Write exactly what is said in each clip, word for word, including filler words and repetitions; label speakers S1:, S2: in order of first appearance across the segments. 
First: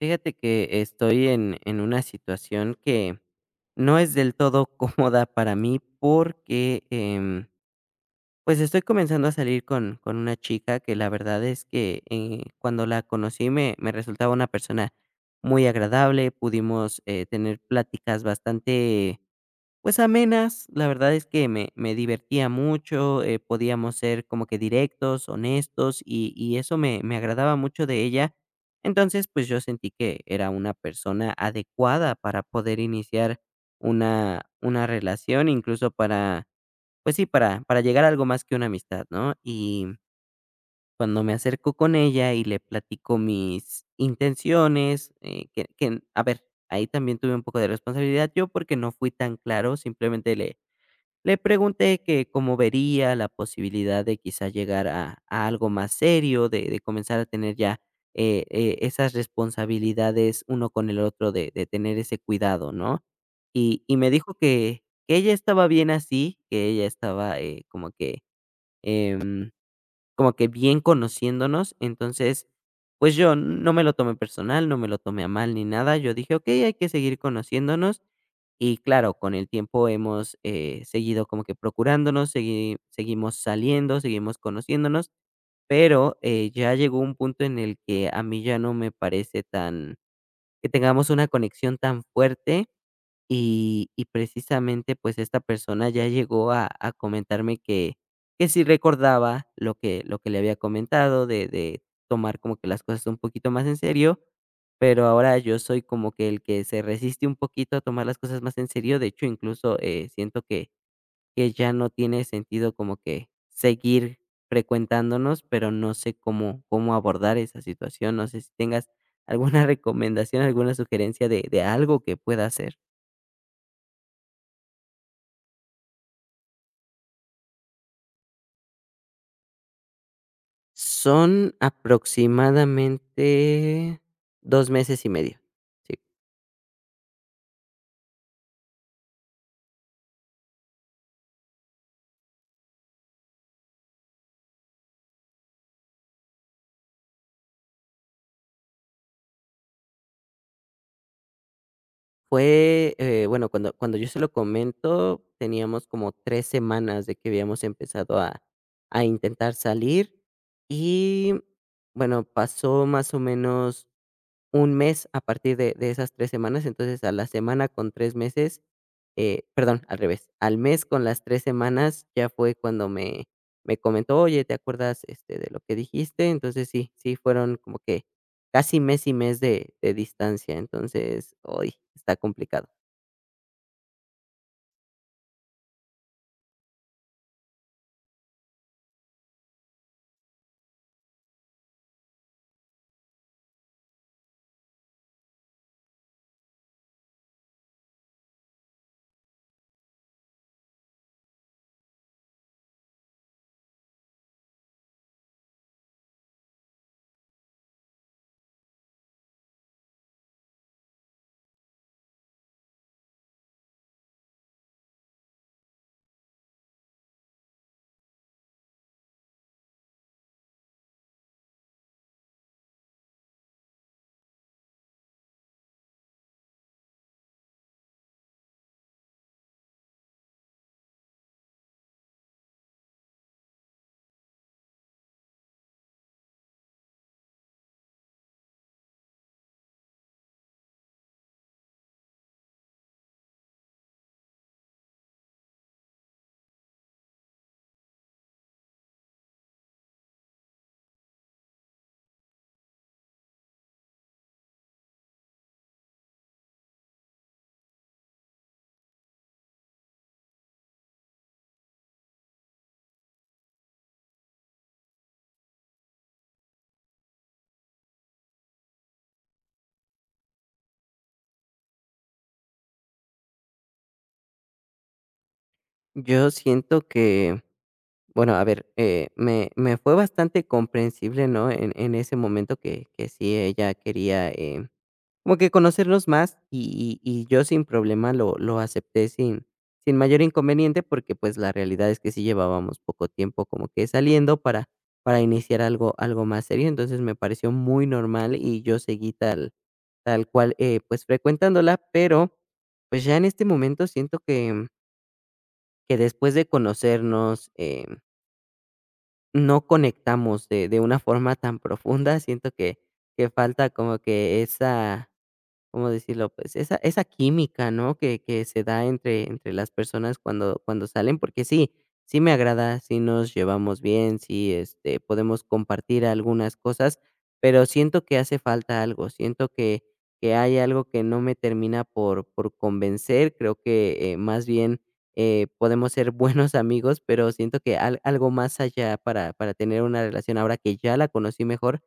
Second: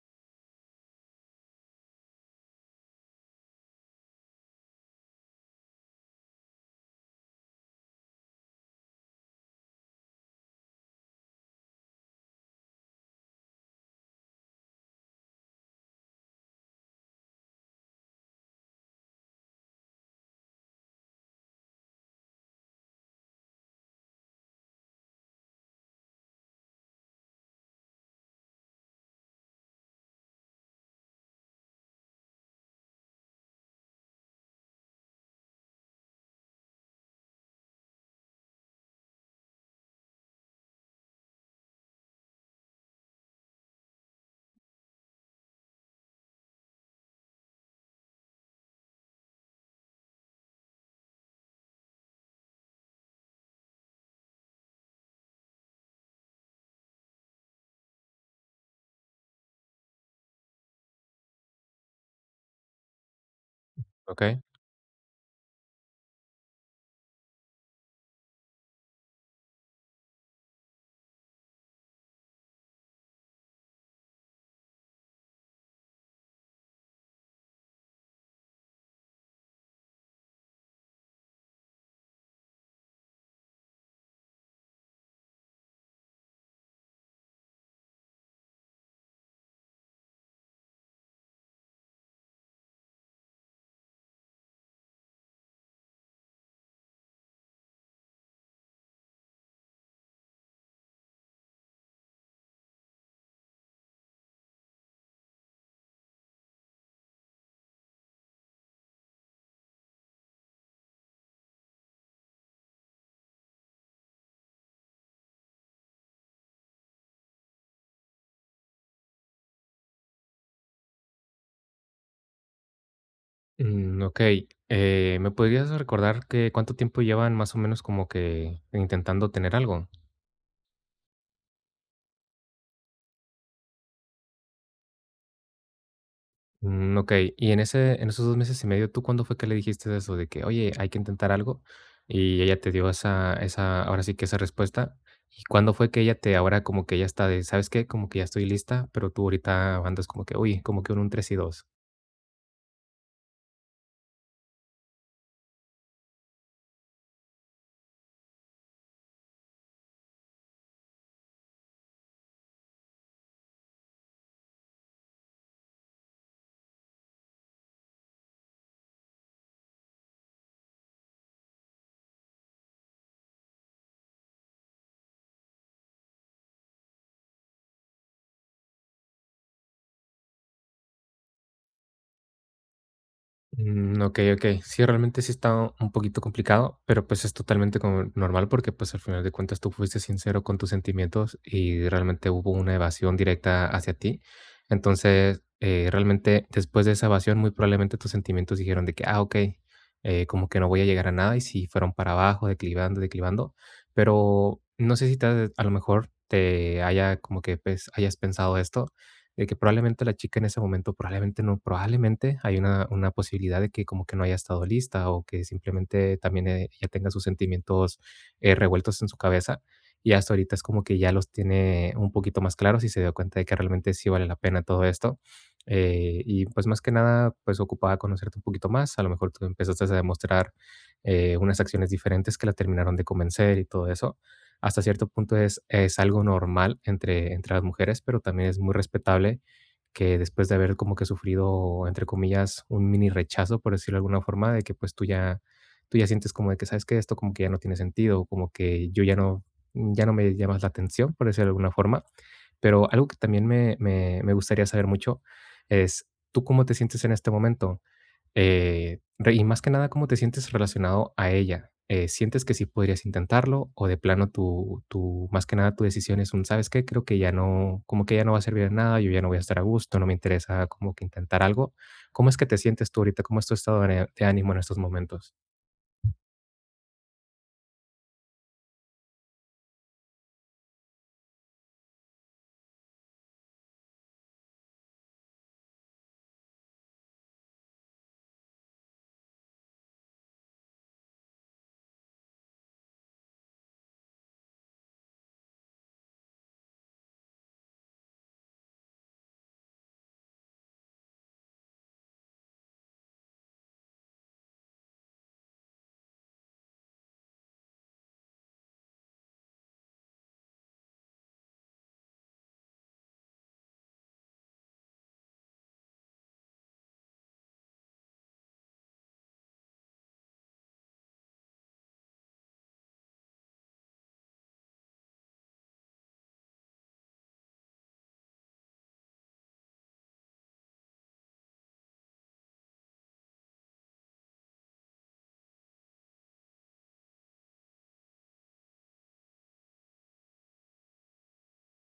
S1: Fíjate que estoy en, en una situación que no es del todo cómoda para mí porque em, pues estoy comenzando a salir con, con una chica que la verdad es que eh, cuando la conocí me, me resultaba una persona muy agradable. Pudimos eh, tener pláticas bastante pues amenas. La verdad es que me, me divertía mucho. Eh, podíamos ser como que directos, honestos, y, y eso me, me agradaba mucho de ella. Entonces, pues yo sentí que era una persona adecuada para poder iniciar una, una relación, incluso para, pues sí, para, para llegar a algo más que una amistad, ¿no? Y cuando me acerco con ella y le platico mis intenciones, eh, que, que, a ver, ahí también tuve un poco de responsabilidad yo porque no fui tan claro, simplemente le le pregunté que cómo vería la posibilidad de quizá llegar a, a algo más serio, de, de comenzar a tener ya eh, eh, esas responsabilidades uno con el otro, de, de tener ese cuidado, ¿no? Y, y me dijo
S2: Okey.
S1: que, que ella estaba bien así, que ella estaba eh, como que em, como que bien conociéndonos. Entonces pues yo no me lo tomé personal, no me lo tomé a mal ni nada. Yo dije, ok, hay que seguir conociéndonos y claro, con el tiempo hemos, eh, seguido como que procurándonos, segui seguimos saliendo, seguimos conociéndonos, pero, eh, ya llegó un punto en el que a mí ya no me parece tan que tengamos una conexión tan fuerte y y precisamente, pues, esta persona ya llegó a a comentarme que que sí recordaba lo que lo que le había comentado de de tomar como que las cosas un poquito más en serio, pero ahora yo soy como que el que se resiste un poquito a tomar las cosas más en serio. De hecho, incluso, eh, siento que que ya no tiene sentido como que seguir frecuentándonos, pero no sé cómo cómo abordar esa situación. No sé si tengas alguna recomendación, alguna sugerencia de de algo que pueda hacer.
S2: Mm, okey. Eh, ¿me podrías recordar que cuánto tiempo llevan más o menos como que intentando tener algo?
S1: Son aproximadamente dos meses y medio. Sí,
S2: Mm, okey. Y en ese en esos dos meses y medio, ¿tú cuándo fue que le dijiste eso de que: "Oye, hay que intentar algo"? Y ella te dio esa esa ahora sí que esa respuesta. ¿Y cuándo fue que ella te ahora como que ya está de: "¿Sabes qué? Como que ya estoy lista", pero tú ahorita andas como que: "Oye, como que en un tres y dos".
S1: fue, eh, bueno, cuando cuando yo se lo comento, teníamos como tres semanas de que habíamos empezado a a intentar salir y, bueno, pasó más o menos un mes a partir de de esas tres semanas. Entonces a la semana con tres meses, eh, perdón, al revés, al mes con las tres semanas ya fue cuando me me comentó: "Oye, ¿te acuerdas, este, de lo que dijiste?". Entonces sí, sí fueron como que casi mes y mes de de distancia. Entonces, hoy está complicado.
S2: Mm, okey, okey. Sí, realmente sí está un poquito complicado, pero, pues, es totalmente como normal porque, pues, al final de cuentas tú fuiste sincero con tus sentimientos y realmente hubo una evasión directa hacia ti. Entonces, eh, realmente después de esa evasión, muy probablemente tus sentimientos dijeron de que: "Ah, okey, eh, como que no voy a llegar a nada", y si fueron para abajo, declivando, declivando. Pero no sé si te a lo mejor te haya como que, pues, hayas pensado esto, de que probablemente la chica en ese momento, probablemente no, probablemente hay una, una posibilidad de que como que no haya estado lista o que simplemente también eh, ella tenga sus sentimientos eh, revueltos en su cabeza y hasta ahorita es como que ya los tiene un poquito más claros y se dio cuenta de que realmente sí vale la pena todo esto. Eh, y pues más que nada, pues ocupaba conocerte un poquito más, a lo mejor tú empezaste a demostrar eh, unas acciones diferentes que la terminaron de convencer y todo eso hasta cierto punto es, es algo normal entre, entre las mujeres, pero también es muy respetable que después de haber como que sufrido, entre comillas, un mini rechazo, por decirlo de alguna forma, de que pues tú ya, tú ya sientes como de que, ¿sabes que Esto como que ya no tiene sentido, como que yo ya no, ya no me llamas la atención, por decirlo de alguna forma. Pero algo que también me, me, me gustaría saber mucho es, ¿tú cómo te sientes en este momento? Eh, re Y más que nada, ¿cómo te sientes relacionado a ella? Eh, ¿sientes que sí podrías intentarlo? O de plano tu tu más que nada tu decisión es un: "¿Sabes qué? Creo que ya no, como que ya no va a servir de nada, yo ya no voy a estar a gusto, no me interesa como que intentar algo". ¿Cómo es que te sientes tú ahorita? ¿Cómo es tu estado de de ánimo en estos momentos?
S1: Yo siento que, bueno, a ver, eh, me me fue bastante comprensible, ¿no?, en en ese momento que que sí ella quería, em como que conocernos más y y y yo sin problema lo lo acepté sin sin mayor inconveniente, porque, pues, la realidad es que sí llevábamos poco tiempo como que saliendo para para iniciar algo algo más serio. Entonces, me pareció muy normal y yo seguí tal tal cual, eh, pues, frecuentándola, pero, pues, ya en este momento siento que que después de conocernos, eh, no conectamos de de una forma tan profunda. Siento que que falta como que esa, ¿cómo decirlo? Pues esa esa química, ¿no? Que que se da entre entre las personas cuando cuando salen, porque sí, sí me agrada, sí nos llevamos bien, sí, este, podemos compartir algunas cosas, pero siento que hace falta algo, siento que que hay algo que no me termina por por convencer. Creo que, eh, más bien, eh, podemos ser buenos amigos, pero siento que al algo más allá para para tener una relación ahora que ya la conocí mejor,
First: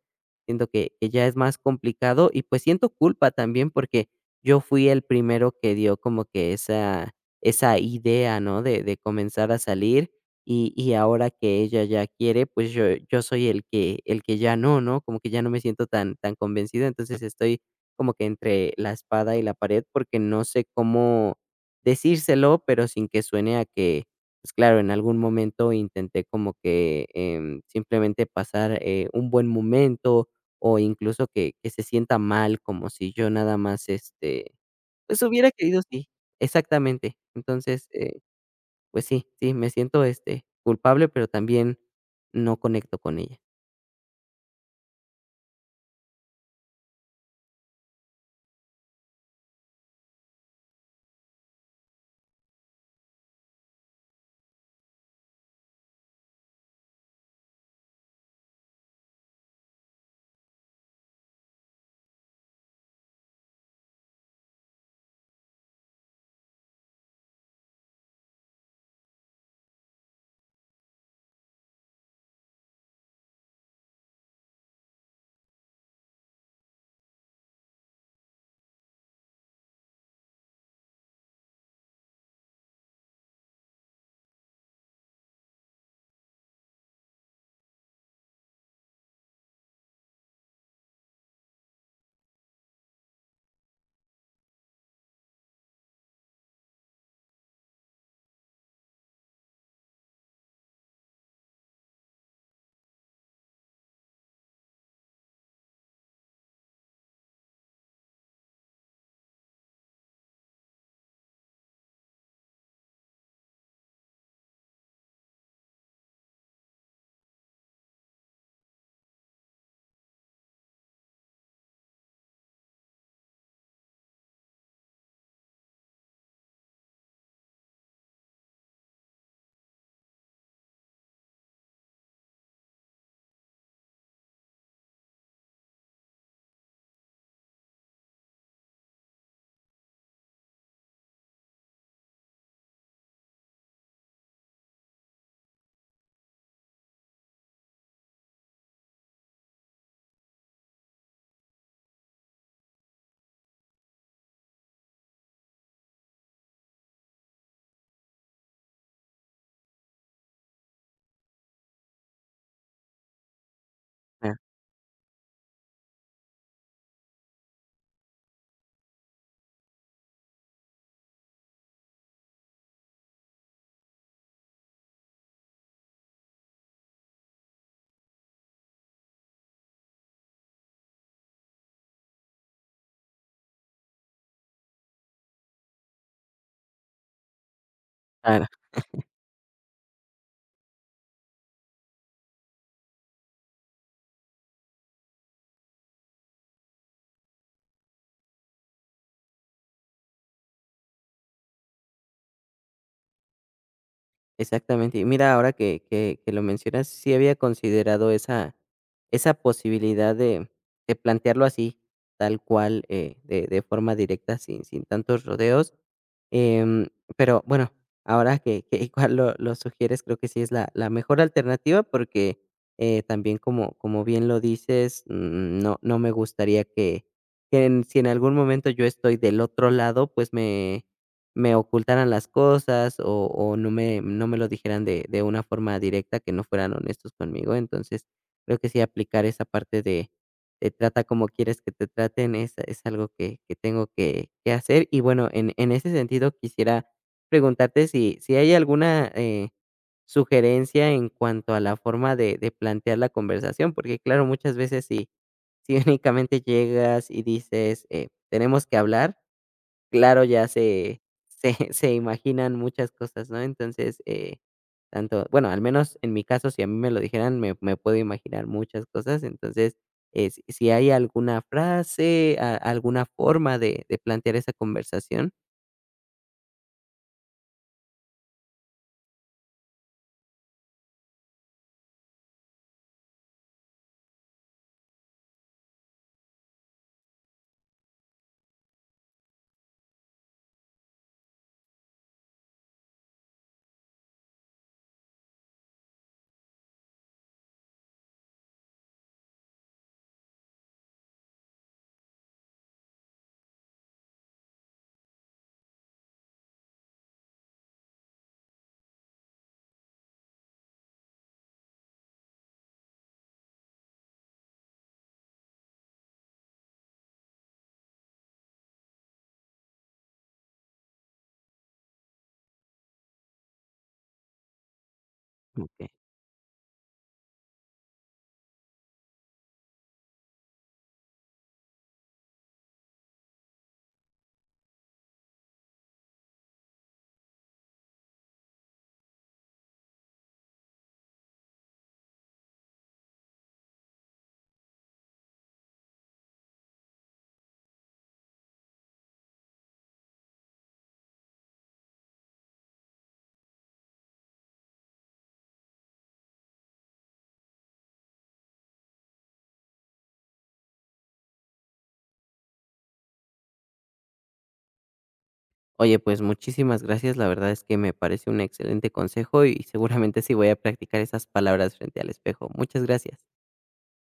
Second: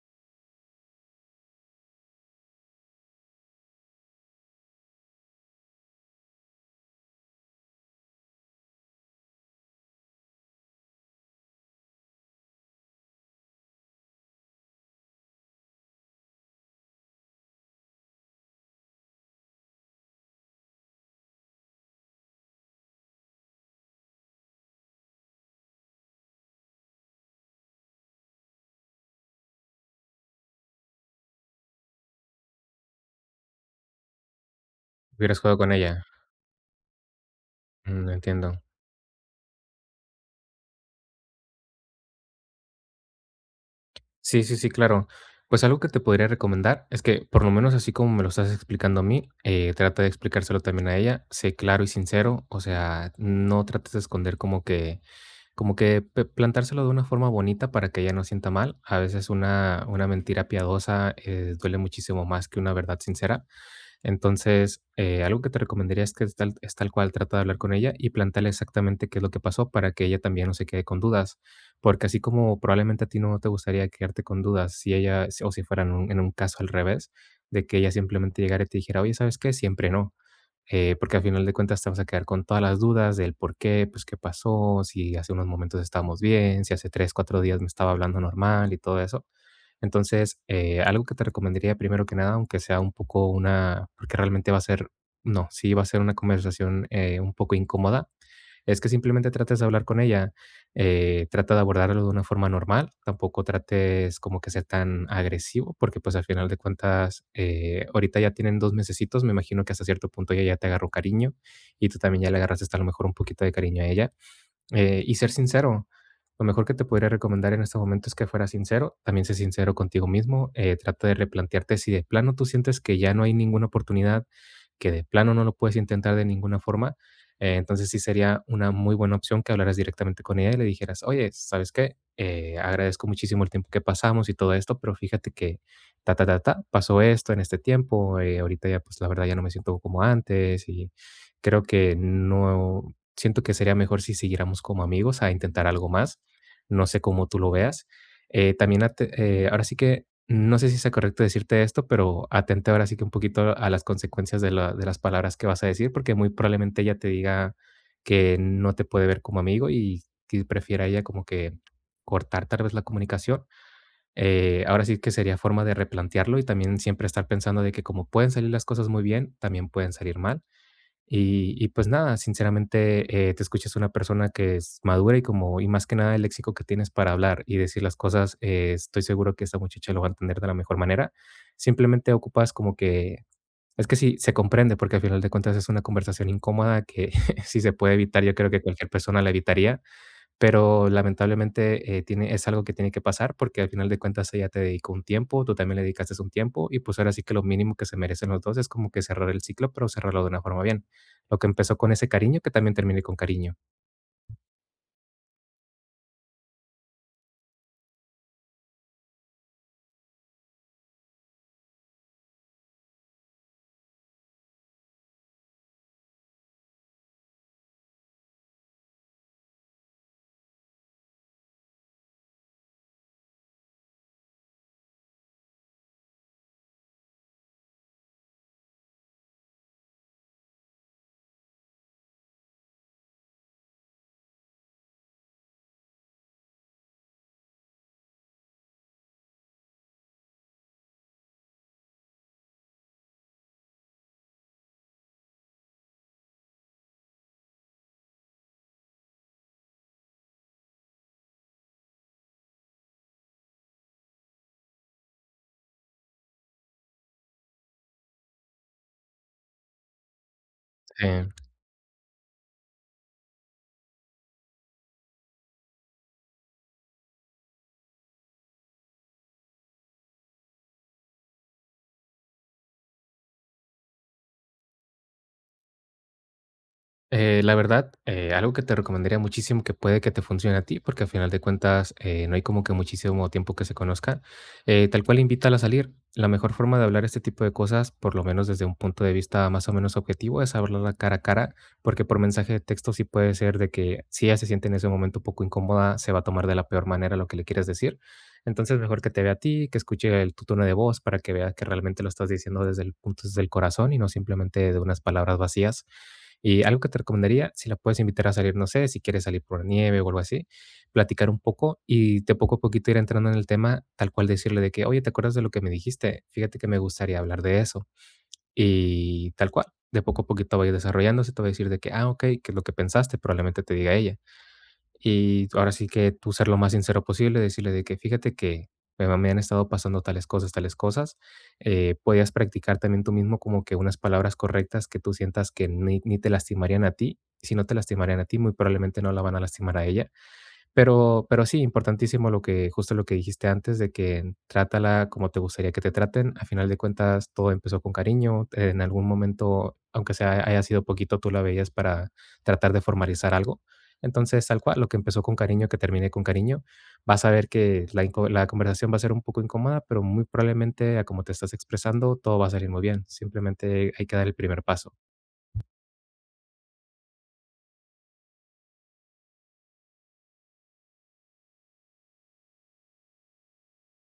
S1: siento que que ya es más complicado y, pues, siento culpa también porque yo fui el primero que dio como que esa esa idea, ¿no?, de de comenzar a salir, y y ahora que ella ya quiere, pues, yo yo soy el que el que ya no, ¿no? Como que ya no me siento tan tan convencido. Entonces estoy como que entre la espada y la pared porque no sé cómo decírselo, pero sin que suene a que, pues, claro, en algún momento intenté como que, em, simplemente pasar, eh, un buen momento o incluso que que se sienta mal, como si yo nada más, este, pues,
S2: ¿Hubieras
S1: hubiera
S2: jugado con
S1: querido
S2: ella?
S1: sí, exactamente. Entonces,
S2: Mm,
S1: eh,
S2: entiendo.
S1: pues sí, sí, me siento, este, culpable, pero también no conecto con ella.
S2: Sí, sí, sí, claro. Pues algo que te podría recomendar es que, por lo menos así como me lo estás explicando a mí, eh, trata de explicárselo también a ella. Sé claro y sincero, o sea, no trates de esconder como que, como que pe- plantárselo de una forma bonita para que ella no sienta mal. A veces una, una mentira piadosa eh, duele muchísimo más que una verdad sincera. Entonces, eh, algo que te recomendaría es que es tal, es tal cual, trata de hablar con ella y plantearle exactamente qué es lo que pasó para que ella también no se quede con dudas, porque así como probablemente a ti no te gustaría quedarte con dudas si ella, si- o si fuera en un, en un caso al revés, de que ella simplemente llegara y te dijera, oye, ¿sabes qué? Siempre no. Eh, porque al final de cuentas te vas a quedar con todas las dudas del por qué, pues qué pasó, si hace unos momentos estábamos bien, si hace tres, cuatro días me estaba hablando normal y todo eso. Entonces, eh, algo que te recomendaría primero que nada, aunque sea un poco una, porque realmente va a ser, no, sí va a ser una conversación eh, un poco incómoda, es que simplemente trates de hablar con ella, eh, trata de abordarlo de una forma normal, tampoco trates como que sea tan agresivo, porque pues al final de cuentas, eh, ahorita ya tienen dos mesecitos, me imagino que hasta cierto punto ella ya te agarró cariño y tú también ya le agarraste hasta a lo mejor un poquito de cariño a ella. Eh, y ser sincero. Lo mejor que te podría recomendar en este momento es que fueras sincero. También sé sincero contigo mismo. Eh, trata de replantearte si de plano tú sientes que ya no hay ninguna oportunidad, que de plano no lo puedes intentar de ninguna forma. Eh, entonces sí sería una muy buena opción que hablaras directamente con ella y le dijeras, oye, ¿sabes qué? Eh, agradezco muchísimo el tiempo que pasamos y todo esto, pero fíjate que ta, ta, ta, ta, pasó esto en este tiempo. Eh, ahorita ya, pues la verdad ya no me siento como antes y creo que no, siento que sería mejor si siguiéramos como amigos a intentar algo más. No sé cómo tú lo veas. Eh, también, ate- eh, ahora sí que, no sé si sea correcto decirte esto, pero atente ahora sí que un poquito a las consecuencias de, la- de las palabras que vas a decir, porque muy probablemente ella te diga que no te puede ver como amigo y que prefiera ella como que cortar tal vez la comunicación.
S1: Ah,
S2: Eh, ahora sí que sería forma de replantearlo y también siempre estar pensando de que como pueden salir las cosas muy bien, también pueden salir mal y y pues nada, sinceramente, eh, te escuchas una persona que es madura y como y más que nada el léxico que tienes para hablar y decir las cosas, eh, estoy seguro que esta muchacha lo va a entender de la mejor manera. Simplemente ocupas como que es que sí, se comprende, porque al final de cuentas es una conversación incómoda que si se puede evitar, yo
S1: claro.
S2: creo que cualquier persona la evitaría. Pero lamentablemente, eh, tiene es algo que tiene que pasar porque al final de cuentas ella te dedicó un tiempo, tú también le dedicaste un tiempo y, pues, ahora sí que lo mínimo que se merecen los dos es como que cerrar el ciclo, pero cerrarlo de una forma bien. Lo que empezó con ese cariño, que también termine con cariño.
S1: Exactamente. Y mira, ahora que que que lo mencionas, sí había considerado esa esa posibilidad de de plantearlo así, tal cual, eh, de de forma directa, sin sin tantos rodeos. Em, pero bueno, ahora que que igual lo lo sugieres, creo que sí es la la mejor alternativa porque, eh, también como como bien lo dices, mm, no no me gustaría que que en si en algún momento yo estoy del otro lado, pues me me ocultaran las cosas o o no me no me lo dijeran de de una forma directa, que no fueran honestos conmigo. Entonces, creo que sí aplicar esa parte de de trata como quieres que te traten es es algo que que tengo que que hacer. Y bueno, en en ese sentido quisiera preguntarte si si hay alguna, eh, sugerencia en cuanto a la forma de de plantear la conversación, porque claro, muchas veces si si únicamente llegas y dices, eh: "Tenemos que hablar". Claro, ya se
S2: Em
S1: se se imaginan muchas cosas, ¿no? Entonces, eh, tanto bueno, al menos en mi caso, si a mí me lo dijeran, me me puedo imaginar muchas cosas. Entonces, eh, si si hay alguna frase, a alguna forma de de plantear esa conversación,
S2: Eh, la verdad, eh, algo que te recomendaría muchísimo que puede que te funcione a ti, porque al final de cuentas eh, no hay como que muchísimo tiempo que se conozca, eh, tal cual invítala a salir. La mejor forma de hablar este tipo de cosas, por lo menos desde un punto de vista más o menos objetivo, es hablarla cara a cara, porque por mensaje de texto sí puede ser de que si ella se siente en ese momento un poco incómoda, se va a tomar de la peor manera lo que le quieres decir. Entonces, mejor que te vea a ti, que escuche el, tu tono de voz para que vea que realmente lo estás diciendo desde el punto, desde el corazón y no simplemente de unas palabras vacías. Y algo que te recomendaría, si la puedes invitar a salir, no sé, si quieres salir por la nieve o algo así, platicar un poco y de poco a poquito ir entrando en el tema, tal cual decirle de que, oye, ¿te acuerdas de lo que me dijiste? Fíjate que me gustaría hablar de eso. Y tal cual, de poco a poquito vaya desarrollándose, te va a decir de que, ah, ok, que es lo que pensaste, probablemente te diga ella. Y ahora
S1: como
S2: sí que tú ser lo más sincero posible, decirle de que fíjate que me, me han estado pasando tales cosas, tales cosas. Eh, podías practicar también tú mismo como que unas palabras correctas que tú sientas que ni, ni te lastimarían a ti. Si no te lastimarían a ti, muy probablemente no la van a lastimar a ella. Pero pero sí, importantísimo lo que justo lo que dijiste antes de que trátala como te gustaría que te traten. A final de cuentas, todo empezó con cariño. En algún momento, aunque sea haya sido poquito, tú la veías para tratar de formalizar algo. Entonces, tal cual, lo que empezó con cariño, que termine con cariño. Vas a ver que la inco la conversación va a ser un poco incómoda, pero muy probablemente, a como te estás expresando, todo va a salir muy bien. Simplemente hay que dar el primer paso.
S1: oye, pues, muchísimas gracias, la verdad es que me parece un excelente consejo y seguramente sí voy a practicar esas palabras frente al espejo. Muchas gracias.